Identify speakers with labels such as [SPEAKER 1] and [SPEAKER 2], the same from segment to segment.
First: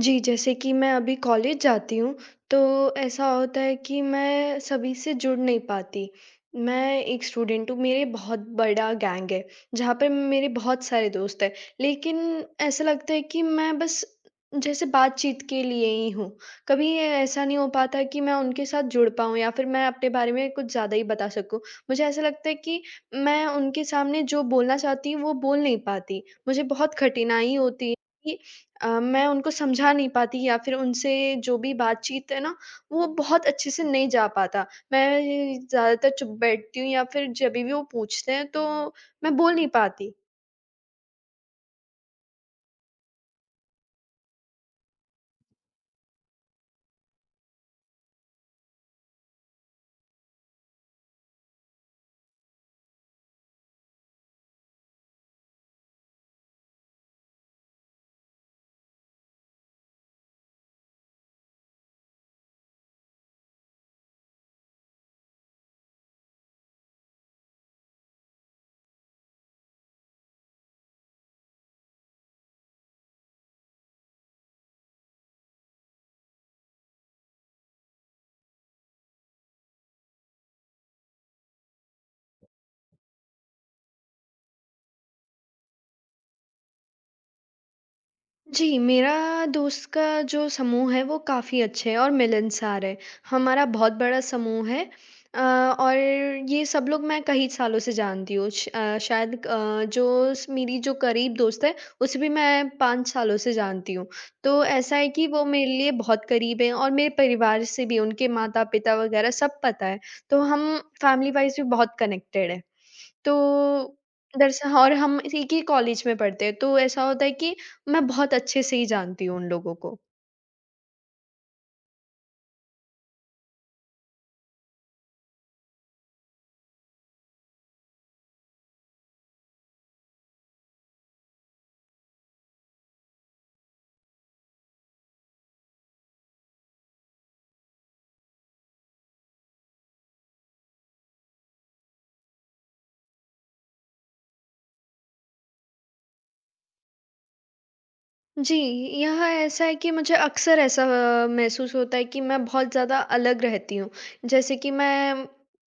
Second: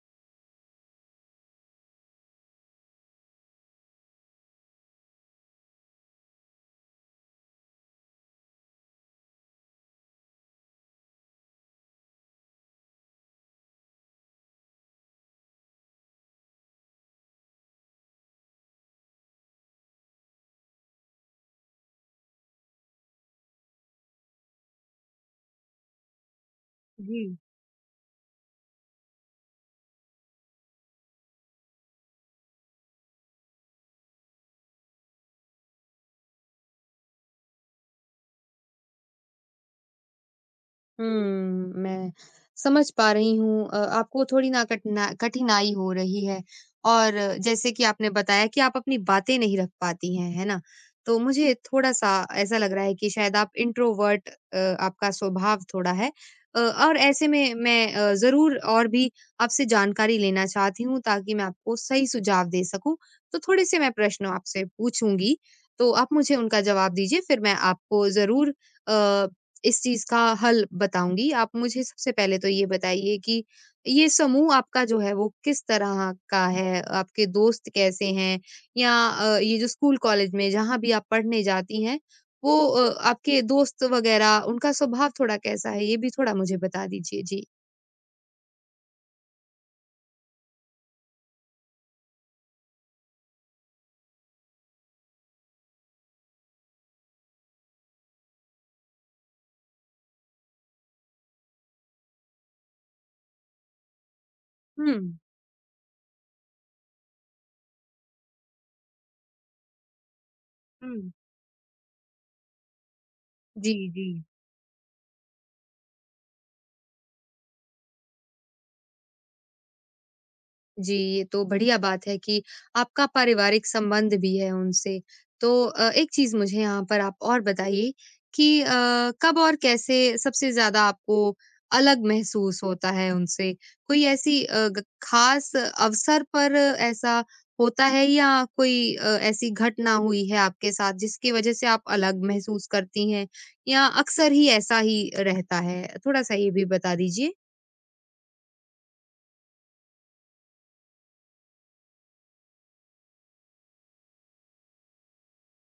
[SPEAKER 1] जी, जैसे कि मैं अभी कॉलेज जाती हूँ, तो ऐसा होता है कि मैं सभी से जुड़ नहीं पाती। मैं एक स्टूडेंट हूँ, मेरे बहुत बड़ा गैंग है, जहाँ पे मेरे बहुत सारे दोस्त हैं। लेकिन ऐसा लगता है कि मैं बस जैसे बातचीत के लिए ही हूँ। कभी ए ऐसा नहीं हो पाता कि मैं उनके साथ जुड़ पाऊँ या फिर मैं अपने बारे में कुछ ज़्यादा ही बता सकूँ। मुझे ऐसा लगता है कि मैं उनके सामने जो बोलना चाहती हूँ, वो बोल नहीं पाती। मुझे बहुत
[SPEAKER 2] जी।
[SPEAKER 1] कठिनाई होती है कि मैं उनको समझा नहीं पाती या फिर उनसे जो भी बातचीत है ना, वो बहुत अच्छे से नहीं जा पाता। मैं ज़्यादातर चुप बैठती हूँ या फिर जभी भी वो पूछते हैं तो मैं बोल नहीं पाती।
[SPEAKER 2] हुँ, मैं समझ पा रही हूँ आपको थोड़ी ना कठिनाई हो रही है और जैसे कि आपने बताया कि आप अपनी बातें नहीं रख पाती हैं, है ना? तो मुझे थोड़ा-सा ऐसा लग रहा है कि शायद आप इंट्रोवर्ट आपका स्वभाव थोड़ा है और ऐसे में मैं ज़रूर और भी आपसे जानकारी लेना चाहती हूँ ताकि मैं आपको सही सुझाव दे सकूँ। तो थोड़े-से मैं प्रश्न आपसे पूछूँगी, तो आप मुझे उनका जवाब दीजिए फिर मैं आपको ज़रूर अ, इस चीज़ का हल बताऊँगी। आप मुझे सबसे पहले तो ये बताइए कि ये समूह आपका जो है वो किस तरह का है? आपके दोस्त कैसे हैं? या ये जो स्कूल कॉलेज में जहाँ भी आप पढ़ने जाती हैं वो आपके दोस्त वग़ैरह उनका स्वभाव थोड़ा कैसा है? ये भी थोड़ा मुझे बता दीजिए। जी।
[SPEAKER 1] जी, मेरा दोस्त का जो समूह है, वो काफ़ी अच्छे हैं और मिलनसार है। हमारा बहुत बड़ा समूह है, अ, और ये सब लोग मैं कई सालों से जानती हूँ। श अ, शायद अ, जो स मेरी जो करीब दोस्त है, उसे भी मैं 5 सालों से जानती हूँ। तो ऐसा है
[SPEAKER 2] हुँ।
[SPEAKER 1] कि वो मेरे लिए बहुत करीब हैं और मेरे परिवार से भी, उनके माता-पिता वगैरह सब पता है। तो हम
[SPEAKER 2] हुँ।
[SPEAKER 1] फैमिली वाइज़ भी बहुत कनेक्टेड हैं।
[SPEAKER 2] जी,
[SPEAKER 1] तो
[SPEAKER 2] जी।
[SPEAKER 1] दरअसल हाँ, और हम एक ही कॉलेज में पढ़ते हैं, तो ऐसा होता है कि मैं बहुत अच्छे से ही जानती हूँ उन लोगों को।
[SPEAKER 2] जी, ये तो बढ़िया बात है कि आपका पारिवारिक संबंध भी है उनसे। तो एक चीज़ मुझे यहाँ पर आप और बताइए कि कब और कैसे सबसे ज़्यादा आपको अलग महसूस होता है उनसे? कोई ऐसी अ, ग खास अवसर पर ऐसा होता है या कोई ऐसी घटना हुई है आपके साथ जिसकी वज़ह से आप अलग महसूस करती हैं या अक्सर ही ऐसा ही रहता है? थोड़ा-सा ये भी बता दीजिए।
[SPEAKER 1] जी, यहाँ ऐसा है कि मुझे अक्सर ऐसा महसूस होता है कि मैं बहुत ज़्यादा अलग रहती हूँ। जैसे कि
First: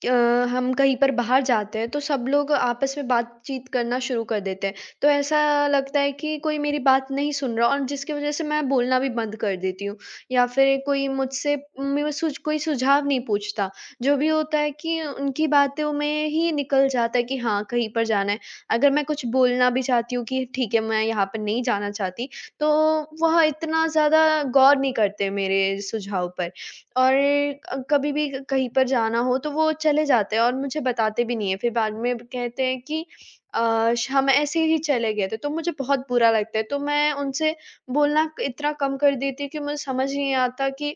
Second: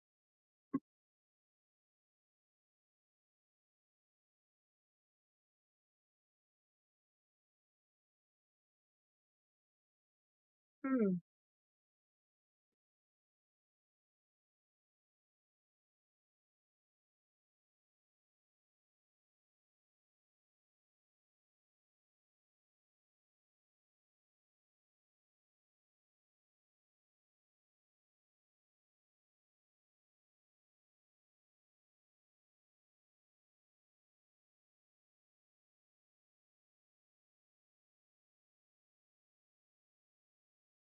[SPEAKER 1] अ, हम कहीं पर बाहर जाते हैं, तो सब लोग आपस में बातचीत करना शुरू कर देते हैं। तो ऐसा लगता है कि कोई मेरी बात नहीं सुन रहा और जिसकी वज़ह से मैं बोलना भी बंद कर देती हूँ या फिर कोई
[SPEAKER 2] हुँ।
[SPEAKER 1] मुझसे मेरा सुझ कोई सुझाव नहीं पूछता। जो भी होता है कि उनकी बातों में ही निकल जाता है कि हाँ, कहीं पर जाना है। अगर मैं कुछ बोलना भी चाहती हूँ कि ठीक है, मैं यहाँ पर नहीं जाना चाहती, तो वह इतना ज़्यादा गौर नहीं करते मेरे सुझाव पर, और कभी भी कहीं पर जाना हो तो वो चले जाते हैं और मुझे बताते भी नहीं है। फिर बाद में कहते हैं कि अ, श हम ऐसे ही चले गए थे, तो मुझे बहुत बुरा लगता है। तो मैं उनसे बोलना इतना कम कर देती हूँ कि मुझे समझ नहीं आता कि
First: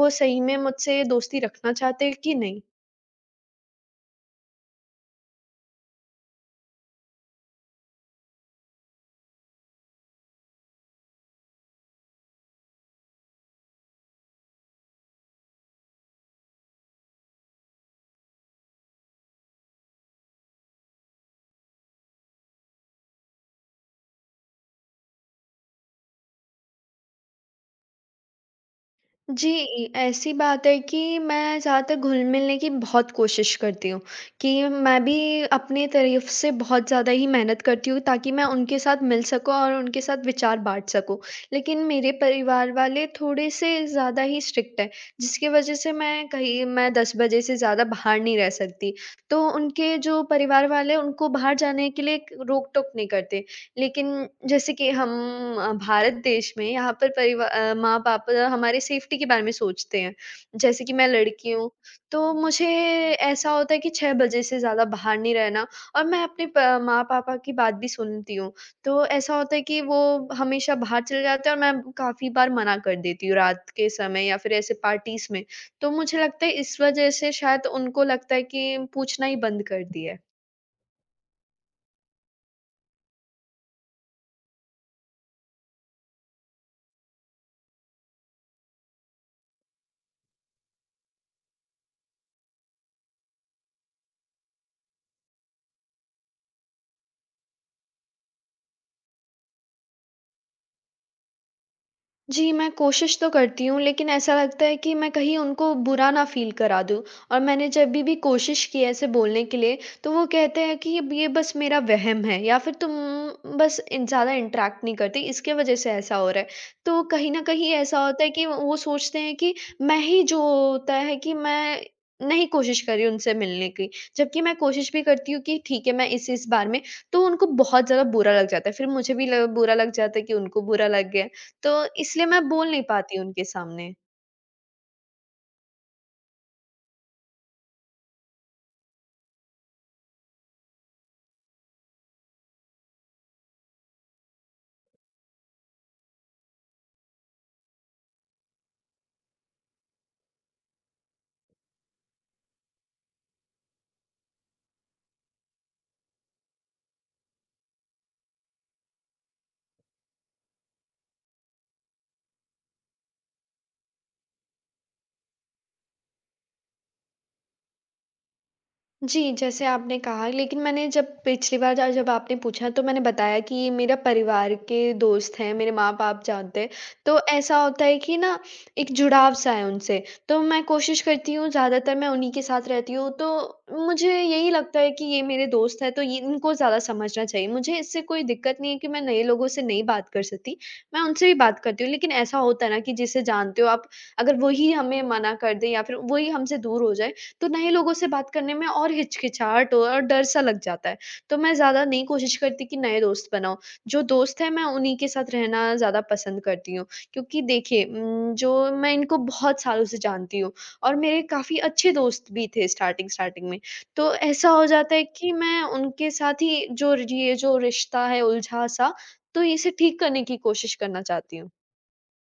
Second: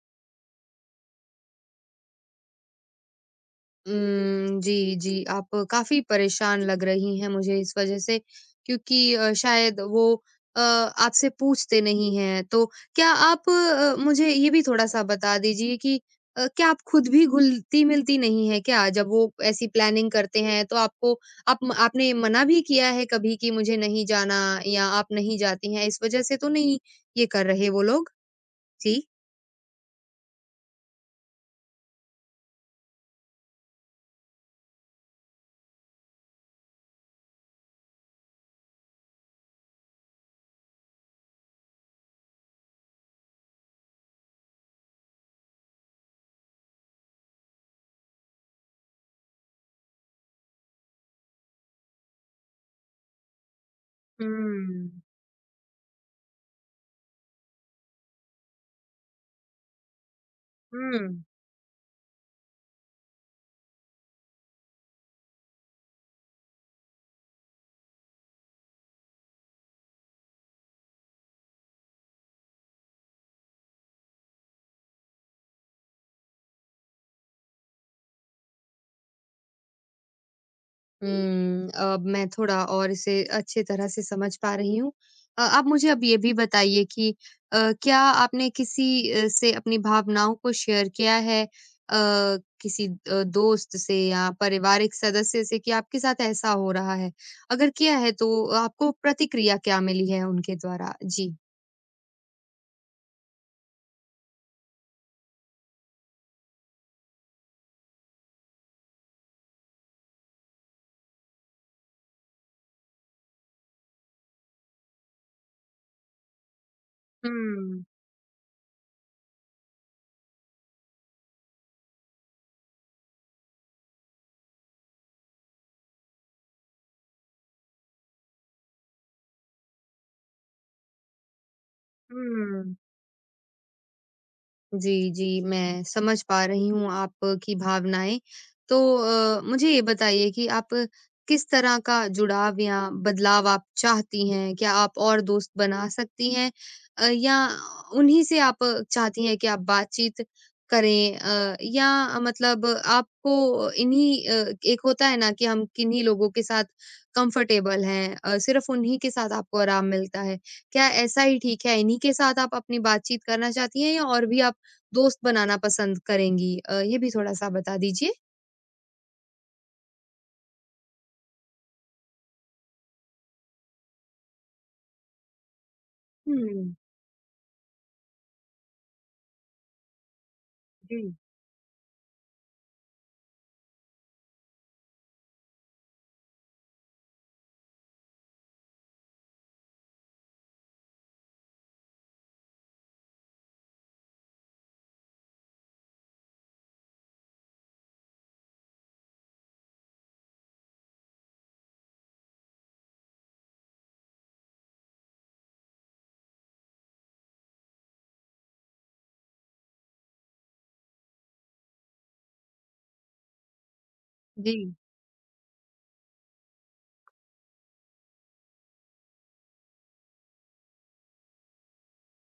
[SPEAKER 1] वो सही में मुझसे दोस्ती रखना चाहते हैं कि नहीं।
[SPEAKER 2] जी, जी। आप काफ़ी परेशान लग रही हैं मुझे इस वज़ह से क्योंकि शायद वो आपसे पूछते नहीं हैं। तो क्या आप मुझे ये भी थोड़ा-सा बता दीजिए कि क्या आप खुद भी घुलती-मिलती नहीं हैं क्या? जब वो ऐसी प्लानिंग करते हैं तो आपको आप आपने मना भी किया है कभी कि मुझे नहीं जाना या आप नहीं जाती हैं, इस वज़ह से तो नहीं ये कर रहे वो लोग? जी।
[SPEAKER 1] जी, ऐसी बात है कि मैं ज़्यादातर घुल-मिलने की बहुत कोशिश करती हूँ, कि मैं भी अपनी तरफ से बहुत ज़्यादा ही मेहनत करती हूँ ताकि मैं उनके साथ मिल सकूँ और उनके साथ विचार बाँट सकूँ। लेकिन मेरे परिवार वाले थोड़े-से ज़्यादा ही स्ट्रिक्ट हैं, जिसकी वज़ह से मैं 10 बजे से ज़्यादा बाहर नहीं रह सकती। तो उनके जो परिवार वाले हैं, उनको बाहर जाने के लिए एक रोक-टोक नहीं करते। लेकिन
[SPEAKER 2] हुँ,
[SPEAKER 1] जैसे कि हम भारत देश में, यहाँ पर माँ-पापा हमारे सेफ्टी के बारे में सोचते हैं। जैसे कि
[SPEAKER 2] हुँ।
[SPEAKER 1] मैं लड़की हूँ, तो मुझे ऐसा होता है कि 6 बजे से ज़्यादा बाहर नहीं रहना, और मैं अपने प माँ-पापा की बात भी सुनती हूँ। तो ऐसा होता है कि वो हमेशा बाहर चले जाते हैं और मैं काफ़ी बार मना कर देती हूँ रात के समय या फिर ऐसे पार्टीज़ में। तो मुझे लगता है इस वजह से शायद उनको लगता है कि पूछना ही बंद कर दिया है।
[SPEAKER 2] अब मैं थोड़ा और इसे अच्छी तरह से समझ पा रही हूँ। आप मुझे अब ये भी बताइए कि क्या आपने किसी से अपनी भावनाओं को शेयर किया है? किसी दोस्त से या पारिवारिक सदस्य से कि आपके साथ ऐसा हो रहा है? अगर किया है तो आपको प्रतिक्रिया क्या मिली है उनके द्वारा? जी।
[SPEAKER 1] जी, मैं कोशिश तो करती हूँ, लेकिन ऐसा लगता है कि मैं कहीं उनको बुरा ना फ़ील करा दूँ, और मैंने जब भी कोशिश की है ऐसे बोलने के लिए, तो वो कहते हैं कि अब ये बस मेरा वहम है या फिर तुम बस इन ज़्यादा इंटरैक्ट नहीं करती, इसके वज़ह से ऐसा हो रहा है। तो कहीं न कहीं
[SPEAKER 2] हुँ,
[SPEAKER 1] ऐसा होता है कि वो सोचते हैं कि मैं ही जो होता है कि मैं नहीं कोशिश कर रही उनसे मिलने की, जबकि मैं कोशिश भी करती हूँ कि ठीक है, मैं इस-इस बार में, तो उनको बहुत ज़्यादा बुरा लग जाता है। फिर मुझे भी ल बुरा लग जाता है कि उनको बुरा लग गया। तो इसलिए मैं बोल
[SPEAKER 2] हुँ।
[SPEAKER 1] नहीं पाती उनके सामने।
[SPEAKER 2] जी, जी, मैं समझ पा रही हूँ आपकी भावनाएँ। तो मुझे ये बताइए कि आप किस तरह का जुड़ाव या बदलाव आप चाहती हैं? क्या आप और दोस्त बना सकती हैं? या उन्हीं से आप चाहती हैं कि आप बातचीत करें? या मतलब आपको इन्हीं एक होता है ना कि हम किन्हीं लोगों के साथ कंफर्टेबल हैं, सिर्फ़ उन्हीं के साथ आपको आराम मिलता है। क्या ऐसा ही ठीक है, इन्हीं के साथ आप अपनी बातचीत करना चाहती हैं या और भी आप दोस्त बनाना पसंद करेंगी? ये भी थोड़ा-सा बता दीजिए।
[SPEAKER 1] जी, जैसे आपने कहा, लेकिन मैंने जब पिछली बार, ज जब आपने पूछा, तो मैंने बताया कि ये मेरा परिवार के दोस्त हैं, मेरे माँ-बाप जानते हैं।
[SPEAKER 2] हुँ,
[SPEAKER 1] तो ऐसा होता है कि ना, एक जुड़ाव-सा है उनसे, तो मैं कोशिश
[SPEAKER 2] जी,
[SPEAKER 1] करती हूँ, ज़्यादातर मैं उन्हीं के साथ रहती हूँ। तो मुझे यही लगता है कि ये मेरे दोस्त हैं, तो ये इनको ज़्यादा समझना चाहिए। मुझे इससे कोई दिक्कत नहीं है कि मैं नए लोगों से नहीं बात कर सकती, मैं उनसे भी बात करती हूँ। लेकिन ऐसा होता है ना कि जिसे जानते हो आप, अगर वही हमें मना कर दें या फिर वही हमसे दूर हो जाए, तो नए लोगों से बात करने में और हिचकिचाहट हो और डर-सा लग जाता है। तो मैं ज़्यादा नहीं कोशिश करती कि नए दोस्त बनाऊँ, जो दोस्त हैं मैं उन्हीं के साथ रहना ज़्यादा पसंद करती हूँ। क्योंकि देखिए, जो मैं इनको बहुत सालों से जानती हूँ, और मेरे काफ़ी अच्छे दोस्त भी थे स्टार्टिंग-स्टार्टिंग में। तो ऐसा
[SPEAKER 2] जी।
[SPEAKER 1] हो जाता है कि मैं उनके साथ ही जो र ये जो रिश्ता है उलझा-सा, तो इसे ठीक करने की कोशिश करना चाहती हूँ।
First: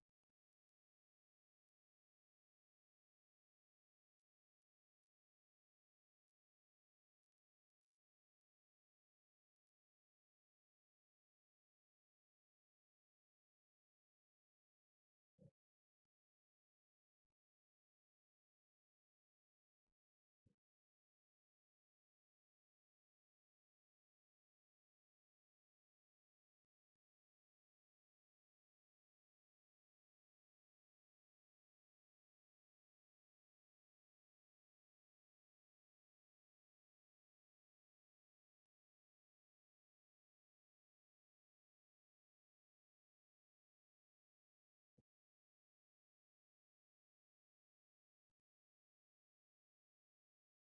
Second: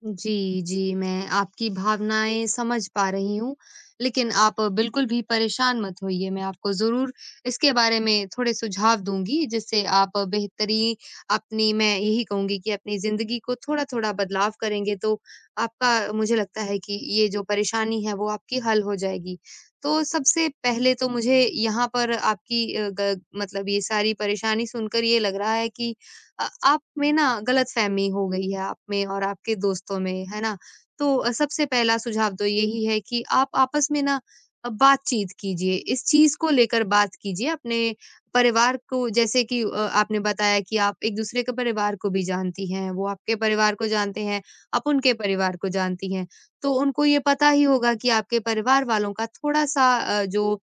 [SPEAKER 2] जी, जी, मैं आपकी भावनाएँ समझ पा रही हूँ, लेकिन आप बिल्कुल भी परेशान मत होइए, मैं आपको ज़रूर इसके बारे में थोड़े सुझाव दूँगी, जिससे आप बेहतरी अपनी मैं यही कहूँगी कि अपनी ज़िंदगी को थोड़ा-थोड़ा बदलाव करेंगे, तो आपका मुझे लगता है कि ये जो परेशानी है, वो आपकी हल हो जाएगी। तो सबसे पहले तो मुझे यहाँ पर आपकी अ, ग मतलब ये सारी परेशानी सुनकर ये लग रहा है कि आप में ना गलतफ़हमी हो गई है आप में और आपके दोस्तों में, है ना? तो सबसे पहला सुझाव तो यही है कि आप आपस में ना बातचीत कीजिए, इस चीज़ को लेकर बात कीजिए अपने परिवार को, जैसे कि आपने बताया कि आप एक-दूसरे के परिवार को भी जानती हैं, वो आपके परिवार को जानते हैं, आप उनके परिवार को जानती हैं। तो उनको ये पता ही होगा कि आपके परिवार वालों का थोड़ा-सा जो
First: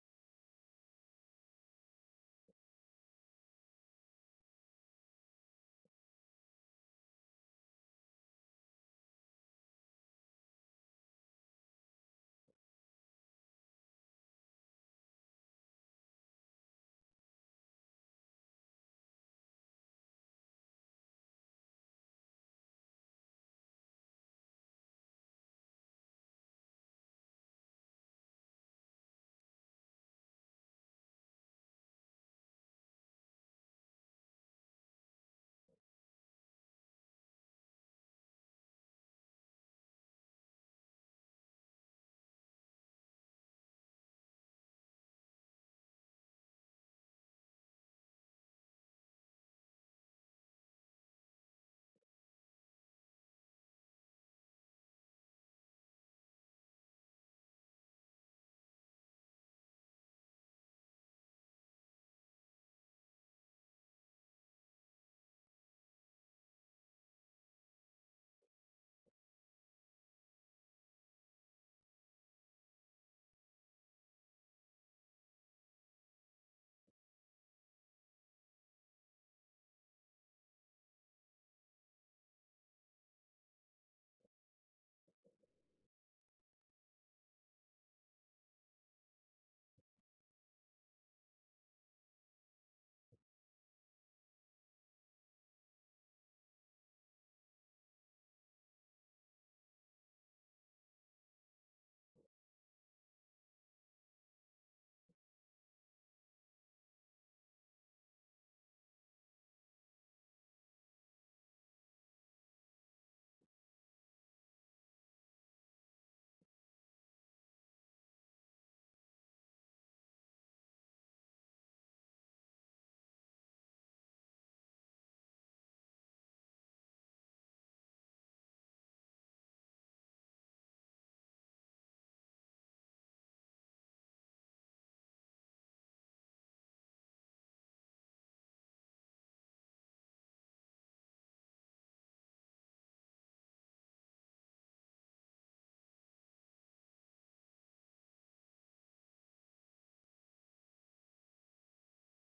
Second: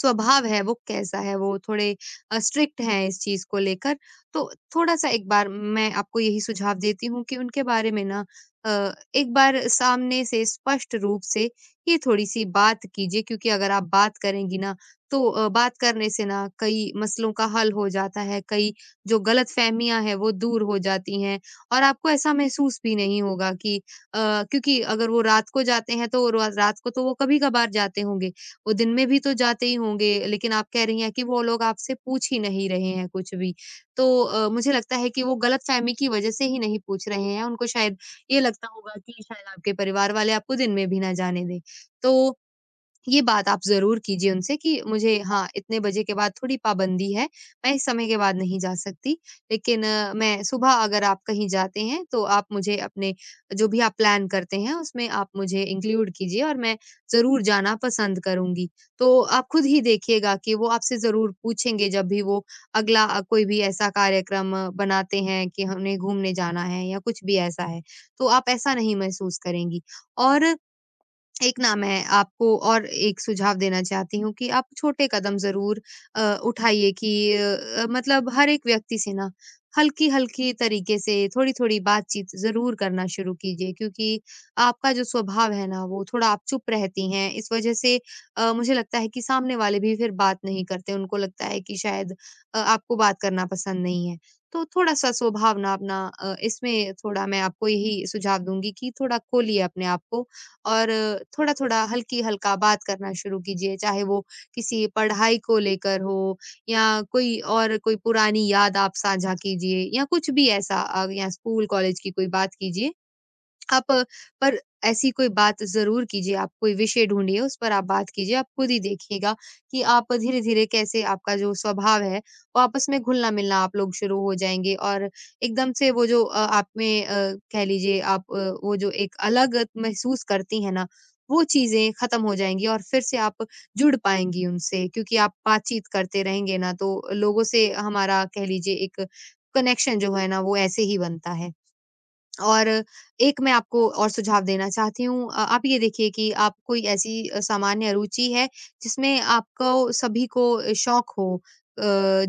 [SPEAKER 2] स्वभाव है वो कैसा है, वो थोड़े स्ट्रिक्ट हैं इस चीज़ को लेकर। तो थोड़ा-सा एक बार मैं आपको यही सुझाव देती हूँ कि उनके बारे में ना एक बार सामने से स्पष्ट रूप से ये थोड़ी-सी बात कीजिए, क्योंकि अगर आप बात करेंगी ना तो बात करने से ना कई मसलों का हल हो जाता है, कई जो गलतफ़हमियाँ हैं वो दूर हो जाती हैं और आपको ऐसा महसूस भी नहीं होगा कि क्योंकि अगर वो रात को जाते हैं तो वो रा रात को तो वो कभी-कभार जाते होंगे। वो दिन में भी तो जाते ही होंगे, लेकिन आप कह रही हैं कि वो लोग आपसे पूछ ही नहीं रहे हैं कुछ भी। तो मुझे लगता है कि वो गलतफ़हमी की वजह से ही नहीं पूछ रहे हैं, उनको शायद ये लगता होगा कि शायद आपके परिवार वाले आपको दिन में भी ना जाने दें। तो ये बात आप ज़रूर कीजिए उनसे कि मुझे हाँ, इतने बजे के बाद थोड़ी पाबंदी है, मैं इस समय के बाद नहीं जा सकती। लेकिन मैं सुबह अगर आप कहीं जाते हैं, तो आप मुझे अपने जो भी आप प्लान करते हैं, उसमें आप मुझे इंक्लूड कीजिए और मैं ज़रूर जाना पसंद करूँगी। तो आप खुद ही देखिएगा कि वो आपसे ज़रूर पूछेंगे जब भी वो अगला कोई भी ऐसा कार्यक्रम बनाते हैं कि हमने घूमने जाना है या कुछ भी ऐसा है, तो आप ऐसा नहीं महसूस करेंगी। और एक ना मैं आपको और एक सुझाव देना चाहती हूँ कि आप छोटे कदम ज़रूर उठाइए कि मतलब हर एक व्यक्ति से ना हल्की-हल्की तरीके से थोड़ी-थोड़ी बातचीत ज़रूर करना शुरू कीजिए, क्योंकि आपका जो स्वभाव है ना वो थोड़ा आप चुप रहती हैं। इस वज़ह से मुझे लगता है कि सामने वाले भी फिर बात नहीं करते। उनको लगता है कि शायद आपको बात करना पसंद नहीं है। तो थोड़ा-सा स्वभाव ना अपना इसमें थोड़ा मैं आपको यही सुझाव दूँगी कि थोड़ा खोलिए अपने आप को और थोड़ा-थोड़ा हल्की-हल्का बात करना शुरू कीजिए, चाहे वो किसी पढ़ाई को लेकर हो या कोई और कोई पुरानी याद आप साझा कीजिए या कुछ भी ऐसा, या स्कूल कॉलेज की कोई बात कीजिए आप, पर ऐसी कोई बात ज़रूर कीजिए, आप कोई विषय ढूँढिए, उस पर आप बात कीजिए, आप खुद ही देखिएगा कि आप धीरे-धीरे कैसे आपका जो स्वभाव है, वो आपस में घुलना-मिलना आप लोग शुरू हो जाएँगे और एकदम से वो जो आप में कह लीजिए आप वो जो एक अलग महसूस करती हैं ना, वो चीज़ें ख़त्म हो जाएँगी और फिर से आप जुड़ पाएँगी उनसे, क्योंकि आप बातचीत करते रहेंगे ना, तो लोगों से हमारा कह लीजिए एक कनेक्शन जो है ना, वो ऐसे ही बनता है। और एक मैं आपको और सुझाव देना चाहती हूँ, आप ये देखिए कि आप कोई ऐसी सामान्य रुचि है जिसमें आपको सभी को शौक हो, अ,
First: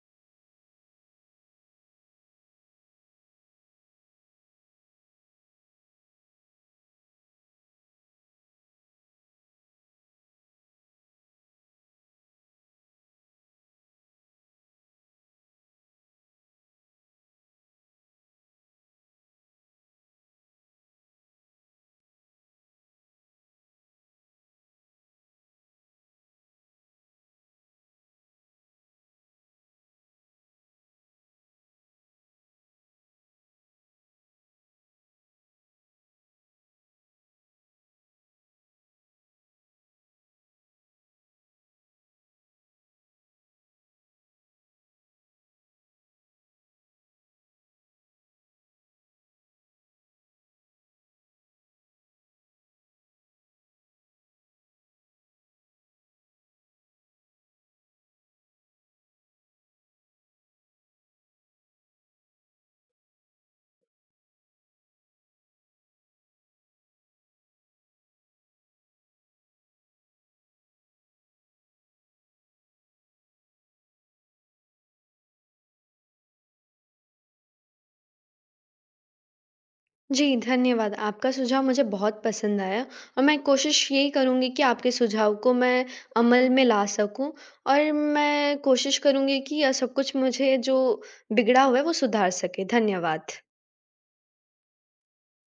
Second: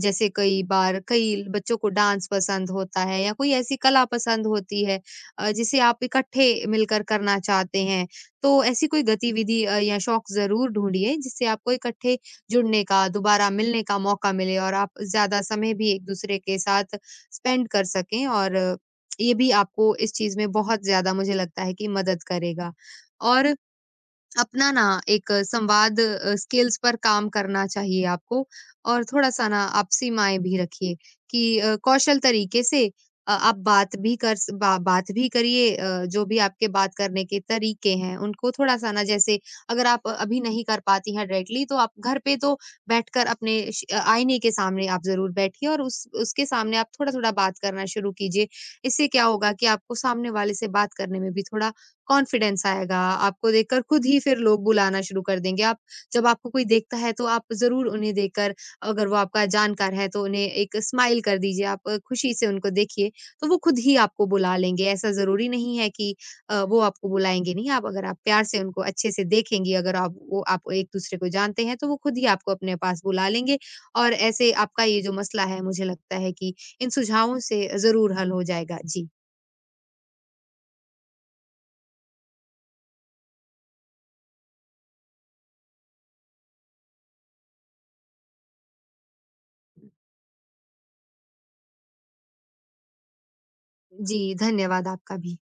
[SPEAKER 2] जैसे कई बार कई बच्चों को डांस पसंद होता है या कोई ऐसी कला पसंद होती है जिसे आप इकट्ठे मिलकर करना चाहते हैं, तो ऐसी कोई गतिविधि या शौक जरूर ढूंढिए जिससे आपको इकट्ठे जुड़ने का, दोबारा मिलने का मौका मिले और आप ज्यादा समय भी एक दूसरे के साथ स्पेंड कर सकें, और ये भी आपको इस चीज़ में बहुत ज़्यादा मुझे लगता है कि मदद करेगा। और अपना ना एक संवाद स्किल्स पर काम करना चाहिए आपको और थोड़ा-सा ना आप सीमाएँ भी रखिए कि कौशल तरीके से आप बात भी कर स बा बात भी करिए, जो भी आपके बात करने के तरीके हैं, उनको थोड़ा-सा ना जैसे अगर आप अभी नहीं कर पाती हैं डायरेक्टली, तो आप घर पे तो बैठकर अपने आईने के सामने आप ज़रूर बैठिए और उस उसके सामने आप थोड़ा-थोड़ा बात करना शुरू कीजिए। इससे क्या होगा कि आपको सामने वाले से बात करने में भी थोड़ा कॉन्फिडेंस आएगा, आपको देखकर खुद ही फिर लोग बुलाना शुरू कर देंगे। आप जब आपको कोई देखता है तो आप ज़रूर उन्हें देखकर, अगर वो आपका जानकार है तो उन्हें एक स्माइल कर दीजिए, आप खुशी से उनको देखिए, तो वो खुद ही आपको बुला लेंगे। ऐसा ज़रूरी नहीं है कि वो आपको बुलाएँगे नहीं, आप अगर आप प्यार से उनको अच्छे से देखेंगी, अगर आप वो आप एक-दूसरे को जानते हैं, तो वो खुद ही आपको अपने पास बुला लेंगे और ऐसे आपका ये जो मसला है, मुझे लगता है कि इन सुझावों से ज़रूर हल हो जाएगा। जी।
[SPEAKER 1] जी, धन्यवाद। आपका सुझाव मुझे बहुत पसंद आया, और मैं कोशिश यही करूँगी कि आपके सुझाव को मैं अमल में ला सकूँ, और मैं कोशिश करूँगी कि यह सब कुछ मुझे जो बिगड़ा हुआ है, वो सुधार सके। धन्यवाद।
[SPEAKER 2] जी, धन्यवाद आपका भी।